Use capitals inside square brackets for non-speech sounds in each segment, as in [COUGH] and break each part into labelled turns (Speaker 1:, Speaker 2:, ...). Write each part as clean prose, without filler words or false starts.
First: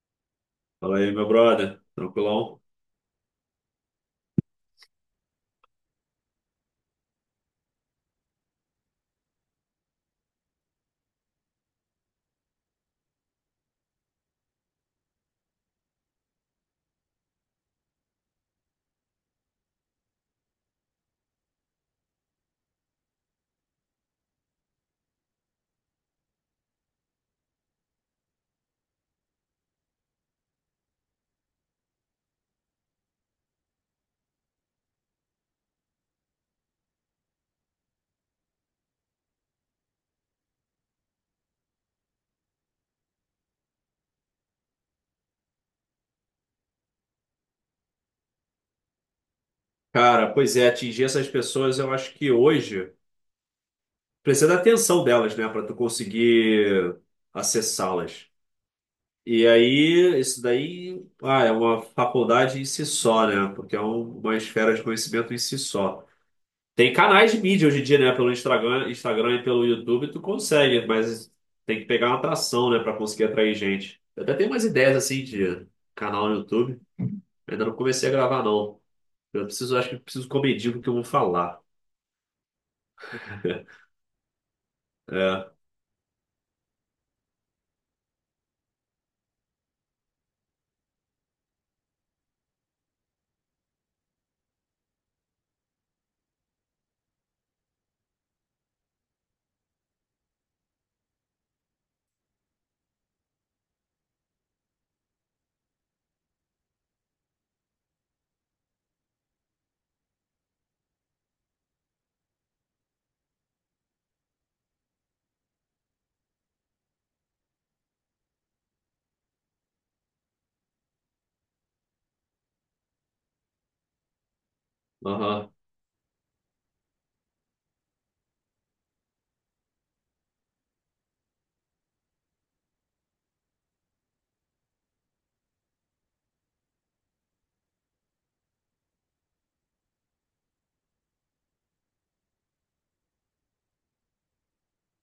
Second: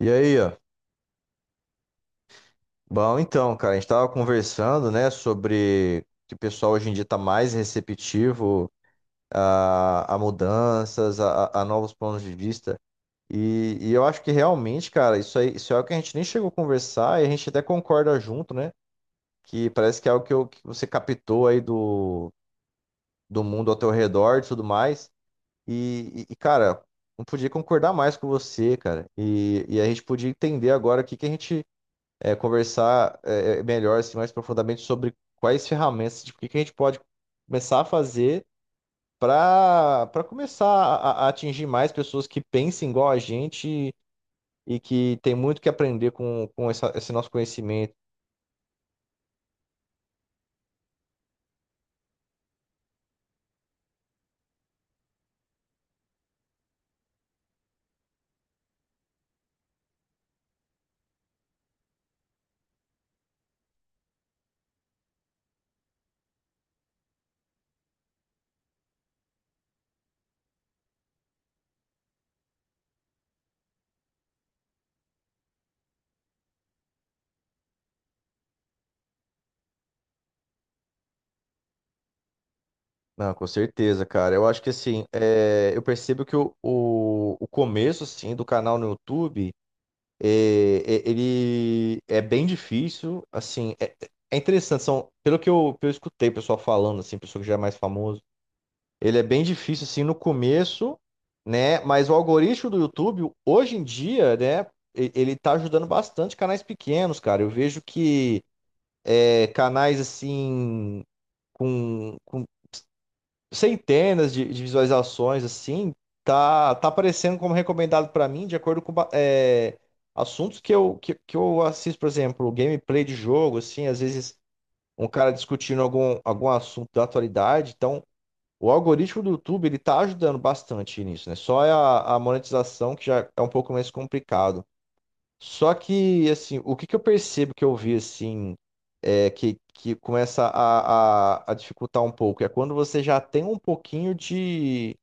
Speaker 1: E aí, ó.
Speaker 2: Fala aí, meu brother. Tranquilão?
Speaker 1: Bom, então, cara, a gente tava conversando, né, sobre que o pessoal hoje em dia tá mais receptivo a mudanças, a novos pontos de vista. E eu acho que realmente, cara, isso aí, isso é algo que a gente nem chegou a conversar e a gente até concorda junto, né? Que parece que é algo que, que você captou aí do mundo ao teu redor e tudo mais. E, cara, não podia concordar mais com você, cara. E a gente podia entender agora o que que a gente conversar é melhor, assim, mais profundamente sobre quais ferramentas, tipo, o que que a gente pode começar a fazer para começar a atingir mais pessoas que pensem igual a gente e que tem muito que aprender com esse nosso conhecimento.
Speaker 2: Cara, pois é, atingir essas pessoas, eu acho que hoje precisa da atenção delas, né, para tu conseguir acessá-las. E aí, isso daí, é uma faculdade em si só, né, porque uma esfera de conhecimento em si só. Tem canais de mídia hoje em dia, né, pelo Instagram e pelo YouTube, tu consegue, mas tem que pegar uma atração, né, para conseguir atrair gente. Eu até tenho umas ideias, assim, de canal no YouTube. Ainda não comecei a gravar, não. Acho que eu preciso commedir o que eu vou falar.
Speaker 1: Não, com
Speaker 2: [LAUGHS]
Speaker 1: certeza, cara. Eu acho que assim,
Speaker 2: É,
Speaker 1: eu percebo que o começo, assim, do canal no YouTube ele é bem difícil, assim, é interessante, são, pelo que que eu escutei o pessoal falando, assim, pessoa que já é mais famoso. Ele é bem difícil assim no começo, né? Mas o algoritmo do YouTube, hoje em dia, né? Ele tá ajudando bastante canais pequenos, cara. Eu vejo que canais assim com centenas de visualizações assim tá aparecendo como recomendado pra mim de acordo com assuntos que que eu assisto, por exemplo, gameplay de jogo, assim, às vezes um cara
Speaker 2: aham,
Speaker 1: discutindo algum assunto da atualidade. Então o algoritmo do YouTube, ele está ajudando bastante nisso, né? Só é a monetização que já é um pouco mais complicado. Só que, assim, o que que eu percebo, que eu vi, assim, é que começa a dificultar um pouco é quando você já tem um pouquinho de,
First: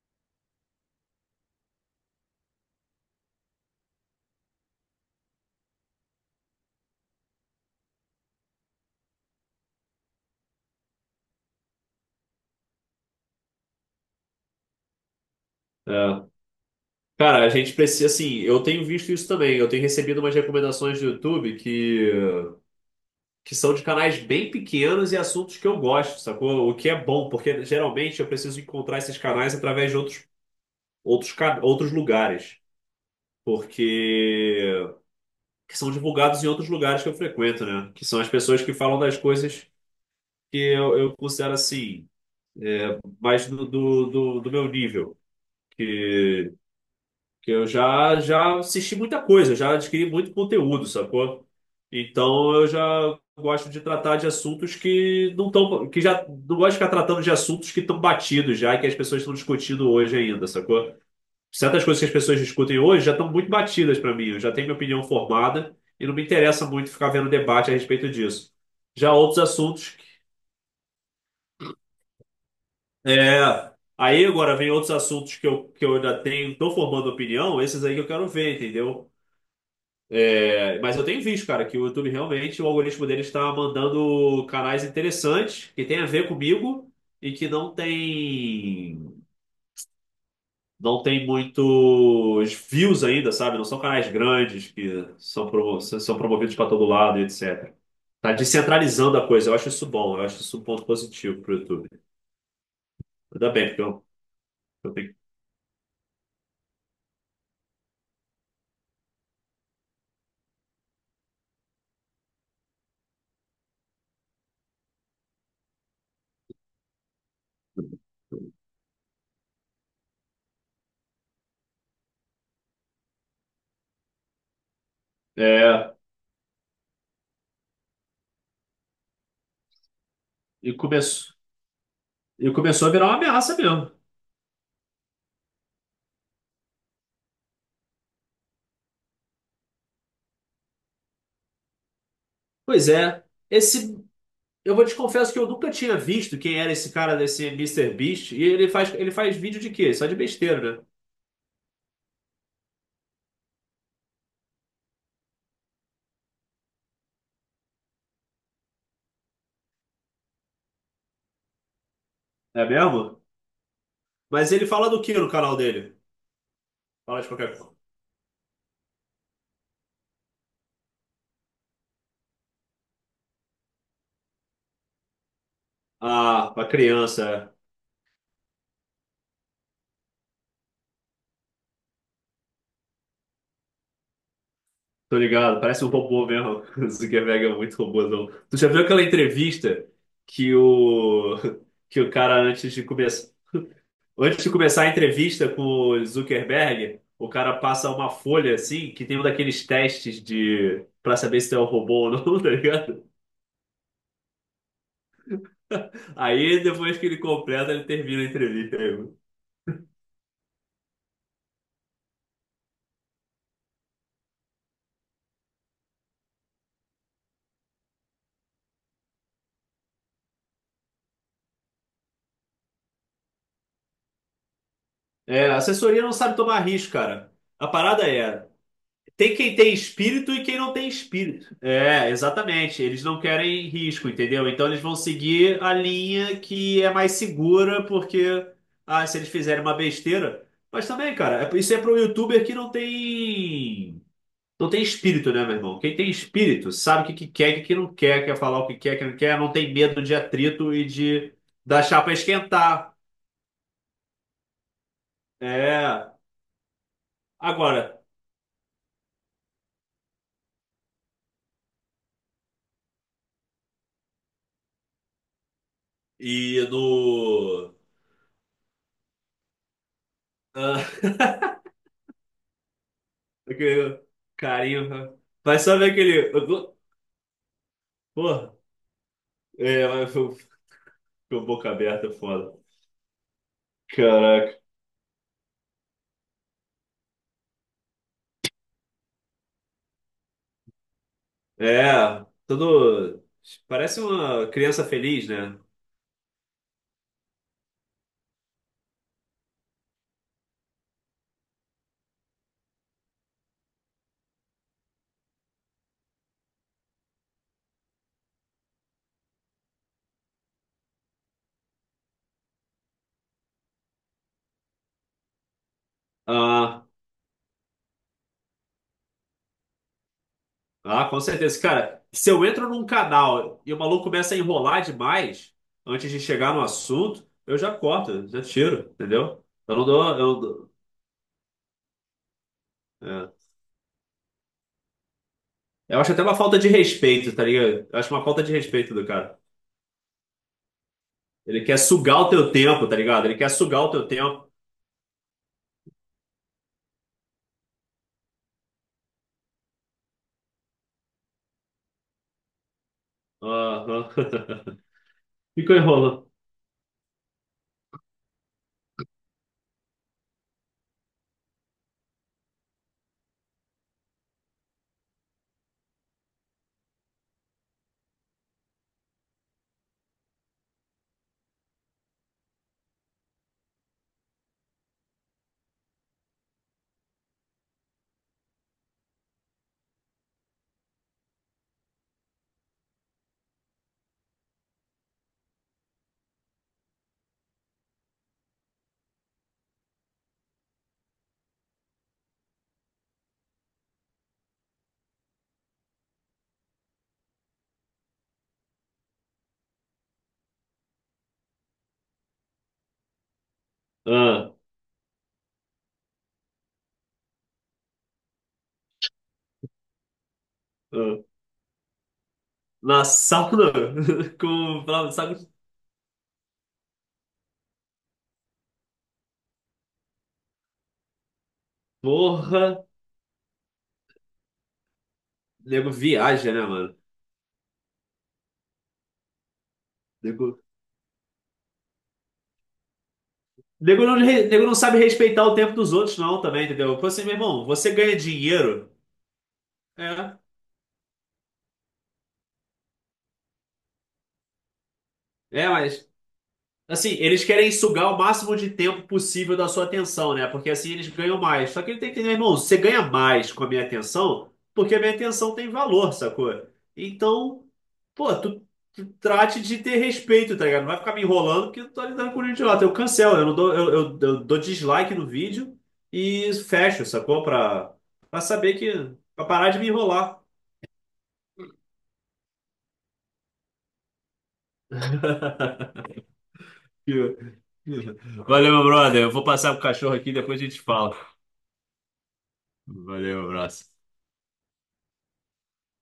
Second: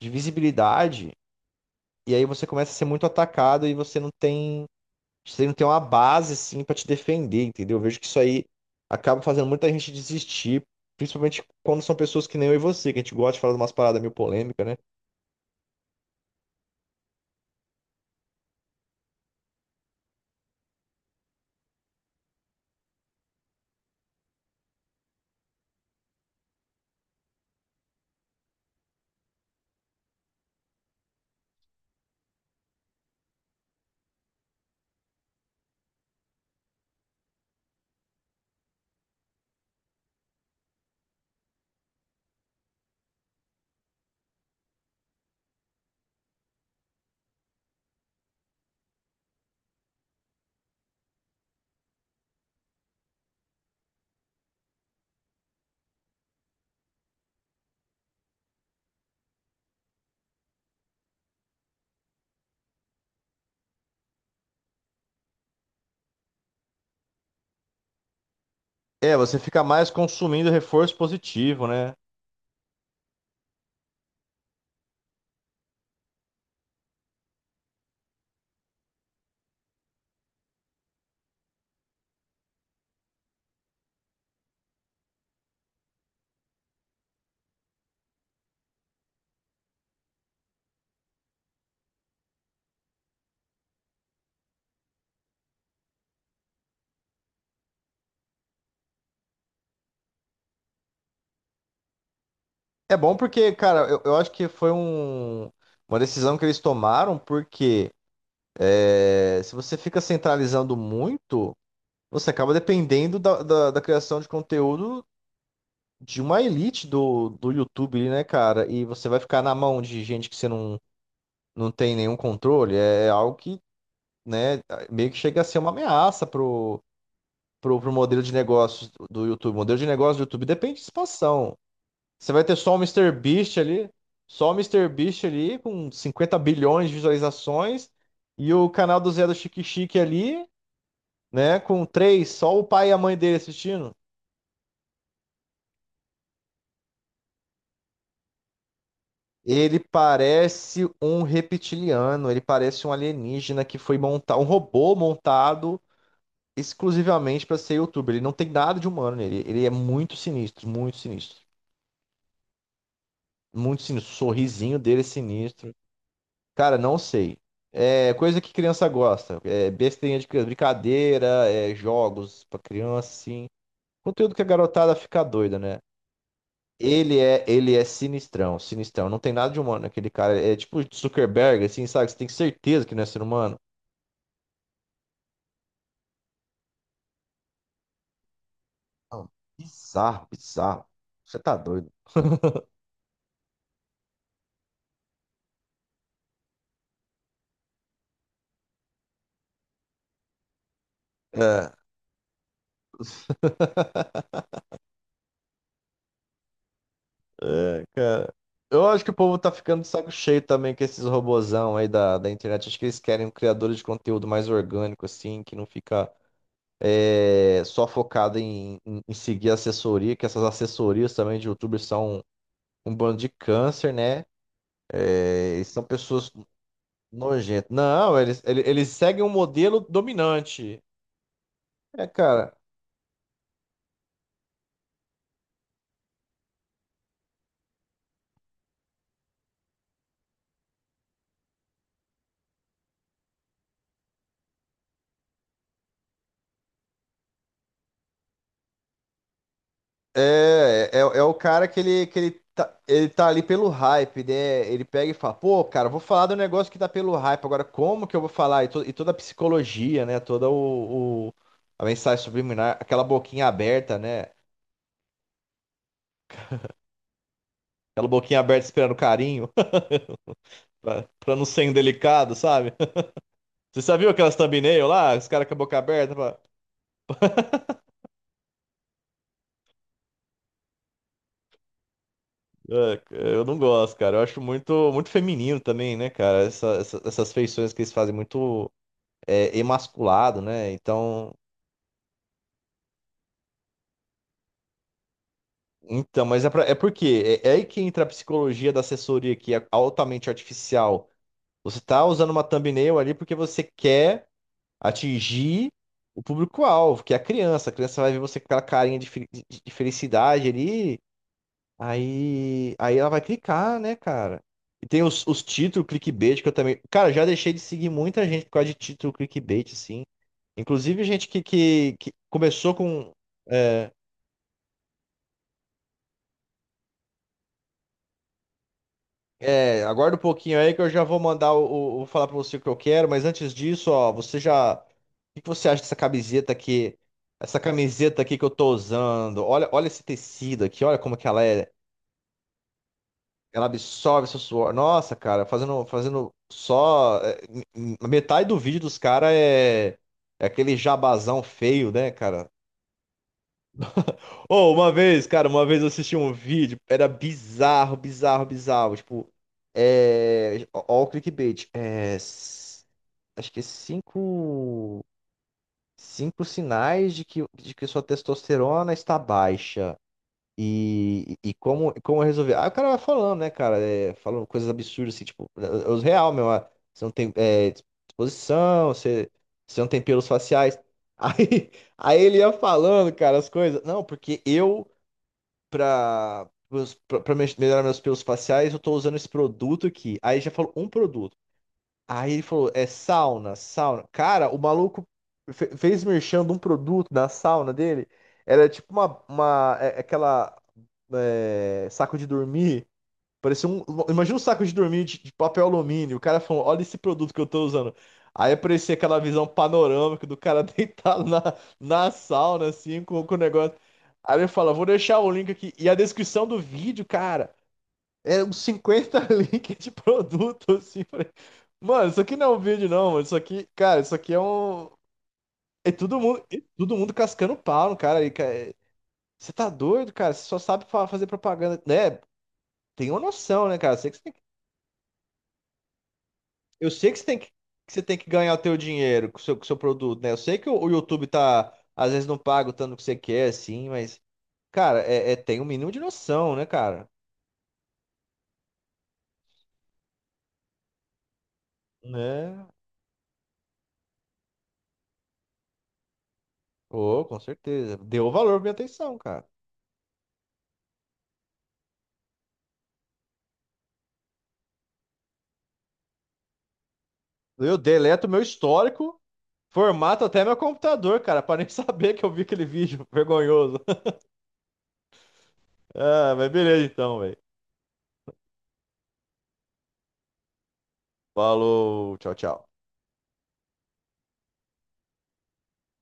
Speaker 1: de visibilidade, e aí você começa a ser muito atacado e você não tem uma base, assim, para te defender, entendeu? Eu vejo que isso aí acaba fazendo muita gente desistir, principalmente quando são pessoas que nem eu e você, que a gente gosta de falar de umas paradas meio polêmicas, né?
Speaker 2: é. Cara, a gente precisa, assim, eu tenho visto isso também. Eu tenho recebido umas recomendações do YouTube que são de canais bem pequenos e assuntos que eu gosto, sacou? O que é bom, porque geralmente eu preciso encontrar esses canais através de outros lugares. Porque que são divulgados em outros lugares que eu frequento, né? Que são as pessoas que falam das coisas que eu considero assim, mais do meu nível. Que Que eu já assisti muita coisa, já adquiri muito conteúdo, sacou? Então eu já gosto de tratar de assuntos que não estão, que já não gosto de ficar tratando de assuntos que estão batidos já, e que as pessoas estão discutindo hoje ainda, sacou? Certas coisas que as pessoas discutem hoje já estão muito batidas para mim, eu já tenho minha opinião formada e não me interessa muito ficar vendo debate a respeito disso. Já
Speaker 1: É, você
Speaker 2: outros
Speaker 1: fica
Speaker 2: assuntos,
Speaker 1: mais
Speaker 2: que-
Speaker 1: consumindo reforço positivo, né?
Speaker 2: é, aí agora vem outros assuntos que que eu ainda tenho, estou formando opinião, esses aí que eu quero ver, entendeu? É, mas eu tenho visto, cara, que o YouTube realmente, o algoritmo dele está mandando canais interessantes que tem a ver comigo e que não tem muitos views ainda, sabe? Não são canais grandes que são, são promovidos para todo lado, e etc. Tá descentralizando a coisa. Eu acho isso bom. Eu acho isso um ponto positivo pro YouTube.
Speaker 1: É bom
Speaker 2: Ainda
Speaker 1: porque,
Speaker 2: bem, porque
Speaker 1: cara, eu, eu acho que foi
Speaker 2: eu tenho.
Speaker 1: uma decisão que eles tomaram, porque se você fica centralizando muito, você acaba dependendo da criação de conteúdo de uma elite do YouTube, ali, né, cara? E você vai ficar na mão de gente que você não, não tem nenhum controle. É algo que, né, meio que chega a ser uma
Speaker 2: É,
Speaker 1: ameaça pro modelo de negócios do YouTube. O modelo de negócio do YouTube
Speaker 2: e
Speaker 1: depende de
Speaker 2: começou,
Speaker 1: expansão. Você vai
Speaker 2: e
Speaker 1: ter só o
Speaker 2: começou a virar
Speaker 1: Mister
Speaker 2: uma ameaça
Speaker 1: Beast ali,
Speaker 2: mesmo.
Speaker 1: só o Mister Beast ali com 50 bilhões de visualizações, e o canal do Zé do Chique Chique ali, né, com três, só o
Speaker 2: Pois
Speaker 1: pai e a mãe
Speaker 2: é.
Speaker 1: dele assistindo.
Speaker 2: Esse Eu vou te confesso que eu nunca tinha visto quem era esse cara desse Mister Beast. E ele faz vídeo de
Speaker 1: Ele
Speaker 2: quê? Só de besteira, né?
Speaker 1: parece um reptiliano, ele parece um alienígena que foi montar um robô montado exclusivamente para ser youtuber. Ele não tem nada de humano nele, ele é muito sinistro, muito sinistro.
Speaker 2: É mesmo?
Speaker 1: Muito sinistro, o
Speaker 2: Mas ele
Speaker 1: sorrisinho
Speaker 2: fala
Speaker 1: dele
Speaker 2: do
Speaker 1: é
Speaker 2: que no canal
Speaker 1: sinistro.
Speaker 2: dele?
Speaker 1: Cara, não
Speaker 2: Fala de
Speaker 1: sei.
Speaker 2: qualquer coisa.
Speaker 1: É coisa que criança gosta. É besteirinha de criança, brincadeira, é jogos pra criança, assim. Conteúdo que a garotada fica doida, né?
Speaker 2: Ah, pra
Speaker 1: Ele é,
Speaker 2: criança.
Speaker 1: ele é sinistrão, sinistrão. Não tem nada de humano naquele cara. É tipo Zuckerberg, assim, sabe? Você tem certeza que não é ser humano?
Speaker 2: Tô ligado. Parece um robô mesmo. [LAUGHS] O Zuckerberg é muito robôzão. Tu já viu aquela
Speaker 1: Não,
Speaker 2: entrevista
Speaker 1: bizarro,
Speaker 2: que
Speaker 1: bizarro.
Speaker 2: o,
Speaker 1: Você tá
Speaker 2: [LAUGHS]
Speaker 1: doido.
Speaker 2: que o cara, antes de começar a entrevista com o Zuckerberg, o cara passa uma folha assim, que tem um daqueles testes de, pra saber se tu é um
Speaker 1: É,
Speaker 2: robô ou não, [LAUGHS] tá ligado? Aí depois que ele
Speaker 1: [LAUGHS]
Speaker 2: completa,
Speaker 1: é,
Speaker 2: ele termina a
Speaker 1: cara.
Speaker 2: entrevista.
Speaker 1: Eu
Speaker 2: Aí,
Speaker 1: acho que o
Speaker 2: mano.
Speaker 1: povo tá ficando de saco cheio também com esses robozão aí da internet. Acho que eles querem um criador de conteúdo mais orgânico, assim, que não fica só focado em seguir assessoria, que essas assessorias também de youtubers são um bando de câncer, né?
Speaker 2: É,
Speaker 1: É,
Speaker 2: a
Speaker 1: eles são
Speaker 2: assessoria não
Speaker 1: pessoas
Speaker 2: sabe tomar risco, cara. A
Speaker 1: nojentas.
Speaker 2: parada
Speaker 1: Não,
Speaker 2: é,
Speaker 1: eles seguem um
Speaker 2: tem quem tem
Speaker 1: modelo
Speaker 2: espírito e quem não
Speaker 1: dominante.
Speaker 2: tem espírito.
Speaker 1: É,
Speaker 2: É,
Speaker 1: cara,
Speaker 2: exatamente. Eles não querem risco, entendeu? Então eles vão seguir a linha que é mais segura, porque ah, se eles fizerem uma besteira. Mas também, cara, isso é para um youtuber que Não tem espírito, né, meu irmão? Quem tem espírito sabe o que que quer, o que que não quer, quer falar o que quer, o que não quer, não tem medo de atrito e
Speaker 1: é
Speaker 2: de
Speaker 1: o cara que
Speaker 2: da
Speaker 1: ele,
Speaker 2: chapa
Speaker 1: que ele tá,
Speaker 2: esquentar.
Speaker 1: ele tá ali pelo hype, né? Ele pega e fala, pô, cara, vou
Speaker 2: É.
Speaker 1: falar do negócio que tá pelo hype. Agora,
Speaker 2: Agora,
Speaker 1: como que eu vou falar? E toda a psicologia, né? Toda a mensagem subliminar, aquela boquinha aberta, né?
Speaker 2: e no.
Speaker 1: Aquela boquinha aberta esperando carinho.
Speaker 2: Ah,
Speaker 1: Pra não ser
Speaker 2: [LAUGHS]
Speaker 1: indelicado, sabe? [LAUGHS] Você já
Speaker 2: aquele
Speaker 1: viu aquelas thumbnail lá?
Speaker 2: carinho.
Speaker 1: Os caras com a
Speaker 2: Vai só
Speaker 1: boca
Speaker 2: ver
Speaker 1: aberta?
Speaker 2: aquele.
Speaker 1: Pra.
Speaker 2: Porra. É, mas foi- ficou boca aberta, é foda.
Speaker 1: É, eu não gosto, cara. Eu acho
Speaker 2: Caraca.
Speaker 1: muito, muito feminino também, né, cara? Essas feições que eles fazem, muito emasculado, né? Então,
Speaker 2: É, tudo. Parece uma criança feliz, né?
Speaker 1: então, mas é porque é aí que entra a psicologia da assessoria, que é altamente artificial. Você tá usando uma thumbnail ali porque você quer atingir o público-alvo, que é a criança. A criança vai ver você com aquela carinha de, de felicidade ali. Aí, ela vai clicar, né, cara? E tem os títulos clickbait, que eu também.
Speaker 2: Ah,
Speaker 1: Cara, já deixei de seguir muita gente por causa de título clickbait, assim. Inclusive,
Speaker 2: Ah, com
Speaker 1: gente que,
Speaker 2: certeza.
Speaker 1: que,
Speaker 2: Cara,
Speaker 1: que
Speaker 2: se eu entro
Speaker 1: começou
Speaker 2: num
Speaker 1: com.
Speaker 2: canal e o
Speaker 1: É,
Speaker 2: maluco começa a enrolar demais antes de chegar no assunto, eu já corto, já tiro, entendeu? Eu não dou.
Speaker 1: Aguarda um pouquinho aí que eu já vou mandar vou falar pra você o que eu quero, mas
Speaker 2: É.
Speaker 1: antes disso, ó, você já. O que que você acha dessa
Speaker 2: Eu acho até uma
Speaker 1: camiseta
Speaker 2: falta de
Speaker 1: aqui?
Speaker 2: respeito, tá
Speaker 1: Essa
Speaker 2: ligado? Eu acho
Speaker 1: camiseta
Speaker 2: uma
Speaker 1: aqui
Speaker 2: falta
Speaker 1: que eu
Speaker 2: de
Speaker 1: tô
Speaker 2: respeito do cara.
Speaker 1: usando? Olha, olha esse tecido aqui, olha como que ela
Speaker 2: Ele
Speaker 1: é.
Speaker 2: quer sugar o teu tempo, tá ligado? Ele quer
Speaker 1: Ela
Speaker 2: sugar o teu
Speaker 1: absorve seu
Speaker 2: tempo.
Speaker 1: suor. Nossa, cara, fazendo, fazendo só. Metade do vídeo dos caras é, aquele jabazão feio, né, cara?
Speaker 2: Aham. [LAUGHS]
Speaker 1: Ou uma vez, cara, uma
Speaker 2: Ficou
Speaker 1: vez eu assisti
Speaker 2: enrolando.
Speaker 1: um vídeo, era bizarro, bizarro, bizarro. Tipo, é. Ó, o clickbait. É. Acho que é cinco. Cinco sinais de que sua testosterona está baixa. E como eu resolvi? Ah, o cara vai falando, né, cara? Falando coisas absurdas, assim, tipo, é os real, meu. Você não tem disposição, você não tem pelos faciais. Aí, [LAUGHS] aí ele ia falando, cara, as coisas. Não, porque eu, pra, pros- pra, pra me- melhorar meus pelos faciais, eu tô usando esse produto aqui. Aí já falou um produto. Aí ele falou, é sauna, sauna. Cara, o maluco fez merchan de um produto na sauna dele. Era tipo uma é- aquela é, saco de dormir. Imagina um
Speaker 2: Ah,
Speaker 1: saco de dormir de papel alumínio. O cara falou, olha esse produto que eu tô usando. Aí aparecia aquela visão panorâmica do cara [LAUGHS]
Speaker 2: ah.
Speaker 1: deitado na sauna, assim,
Speaker 2: Na
Speaker 1: com o
Speaker 2: sauna.
Speaker 1: negócio.
Speaker 2: [LAUGHS]
Speaker 1: Aí ele fala,
Speaker 2: Com
Speaker 1: vou
Speaker 2: o
Speaker 1: deixar o link
Speaker 2: saco.
Speaker 1: aqui. E a descrição do vídeo, cara. Era uns 50 [LAUGHS] links de produto, assim. Falei, mano, isso aqui não é um
Speaker 2: Porra.
Speaker 1: vídeo, não, mano. Isso aqui, cara, isso aqui é um.
Speaker 2: Nego viaja,
Speaker 1: É
Speaker 2: né,
Speaker 1: todo
Speaker 2: mano?
Speaker 1: mundo cascando pau no cara aí, cara. Você tá doido, cara? Você só sabe fazer propaganda, né? Tem uma noção, né, cara? Eu sei que você tem que,
Speaker 2: Nego não sabe respeitar o tempo dos outros, não, também,
Speaker 1: eu
Speaker 2: entendeu? Pô,
Speaker 1: sei que, você
Speaker 2: assim, meu
Speaker 1: tem que,
Speaker 2: irmão, você
Speaker 1: que você
Speaker 2: ganha
Speaker 1: tem que ganhar o teu
Speaker 2: dinheiro.
Speaker 1: dinheiro com o seu produto, né? Eu
Speaker 2: É.
Speaker 1: sei que o YouTube tá, às vezes, não paga o tanto que você quer, assim, mas, cara, tem um
Speaker 2: É,
Speaker 1: mínimo de
Speaker 2: mas
Speaker 1: noção, né, cara?
Speaker 2: Assim, eles querem sugar o máximo de tempo possível da sua atenção, né? Porque assim eles ganham mais. Só que ele tem que entender, irmão,
Speaker 1: Né?
Speaker 2: você ganha mais com a minha atenção, porque a minha atenção tem valor, sacou?
Speaker 1: Ô, com
Speaker 2: Então,
Speaker 1: certeza. Deu
Speaker 2: pô,
Speaker 1: valor pra minha
Speaker 2: tu
Speaker 1: atenção, cara.
Speaker 2: trate de ter respeito, tá ligado? Não vai ficar me enrolando porque eu tô lidando com o idiota. Eu cancelo, eu não dou, eu dou dislike no vídeo e fecho, sacou?
Speaker 1: Eu deleto
Speaker 2: Pra
Speaker 1: meu
Speaker 2: saber que.
Speaker 1: histórico,
Speaker 2: Pra parar de me
Speaker 1: formato
Speaker 2: enrolar.
Speaker 1: até meu computador, cara, pra nem [LAUGHS] saber que eu vi aquele vídeo vergonhoso. [LAUGHS] Ah, mas beleza então, velho.
Speaker 2: [LAUGHS] Valeu, meu brother. Eu vou passar pro cachorro aqui, depois a gente fala.
Speaker 1: Falou, tchau, tchau.
Speaker 2: Valeu, abraço.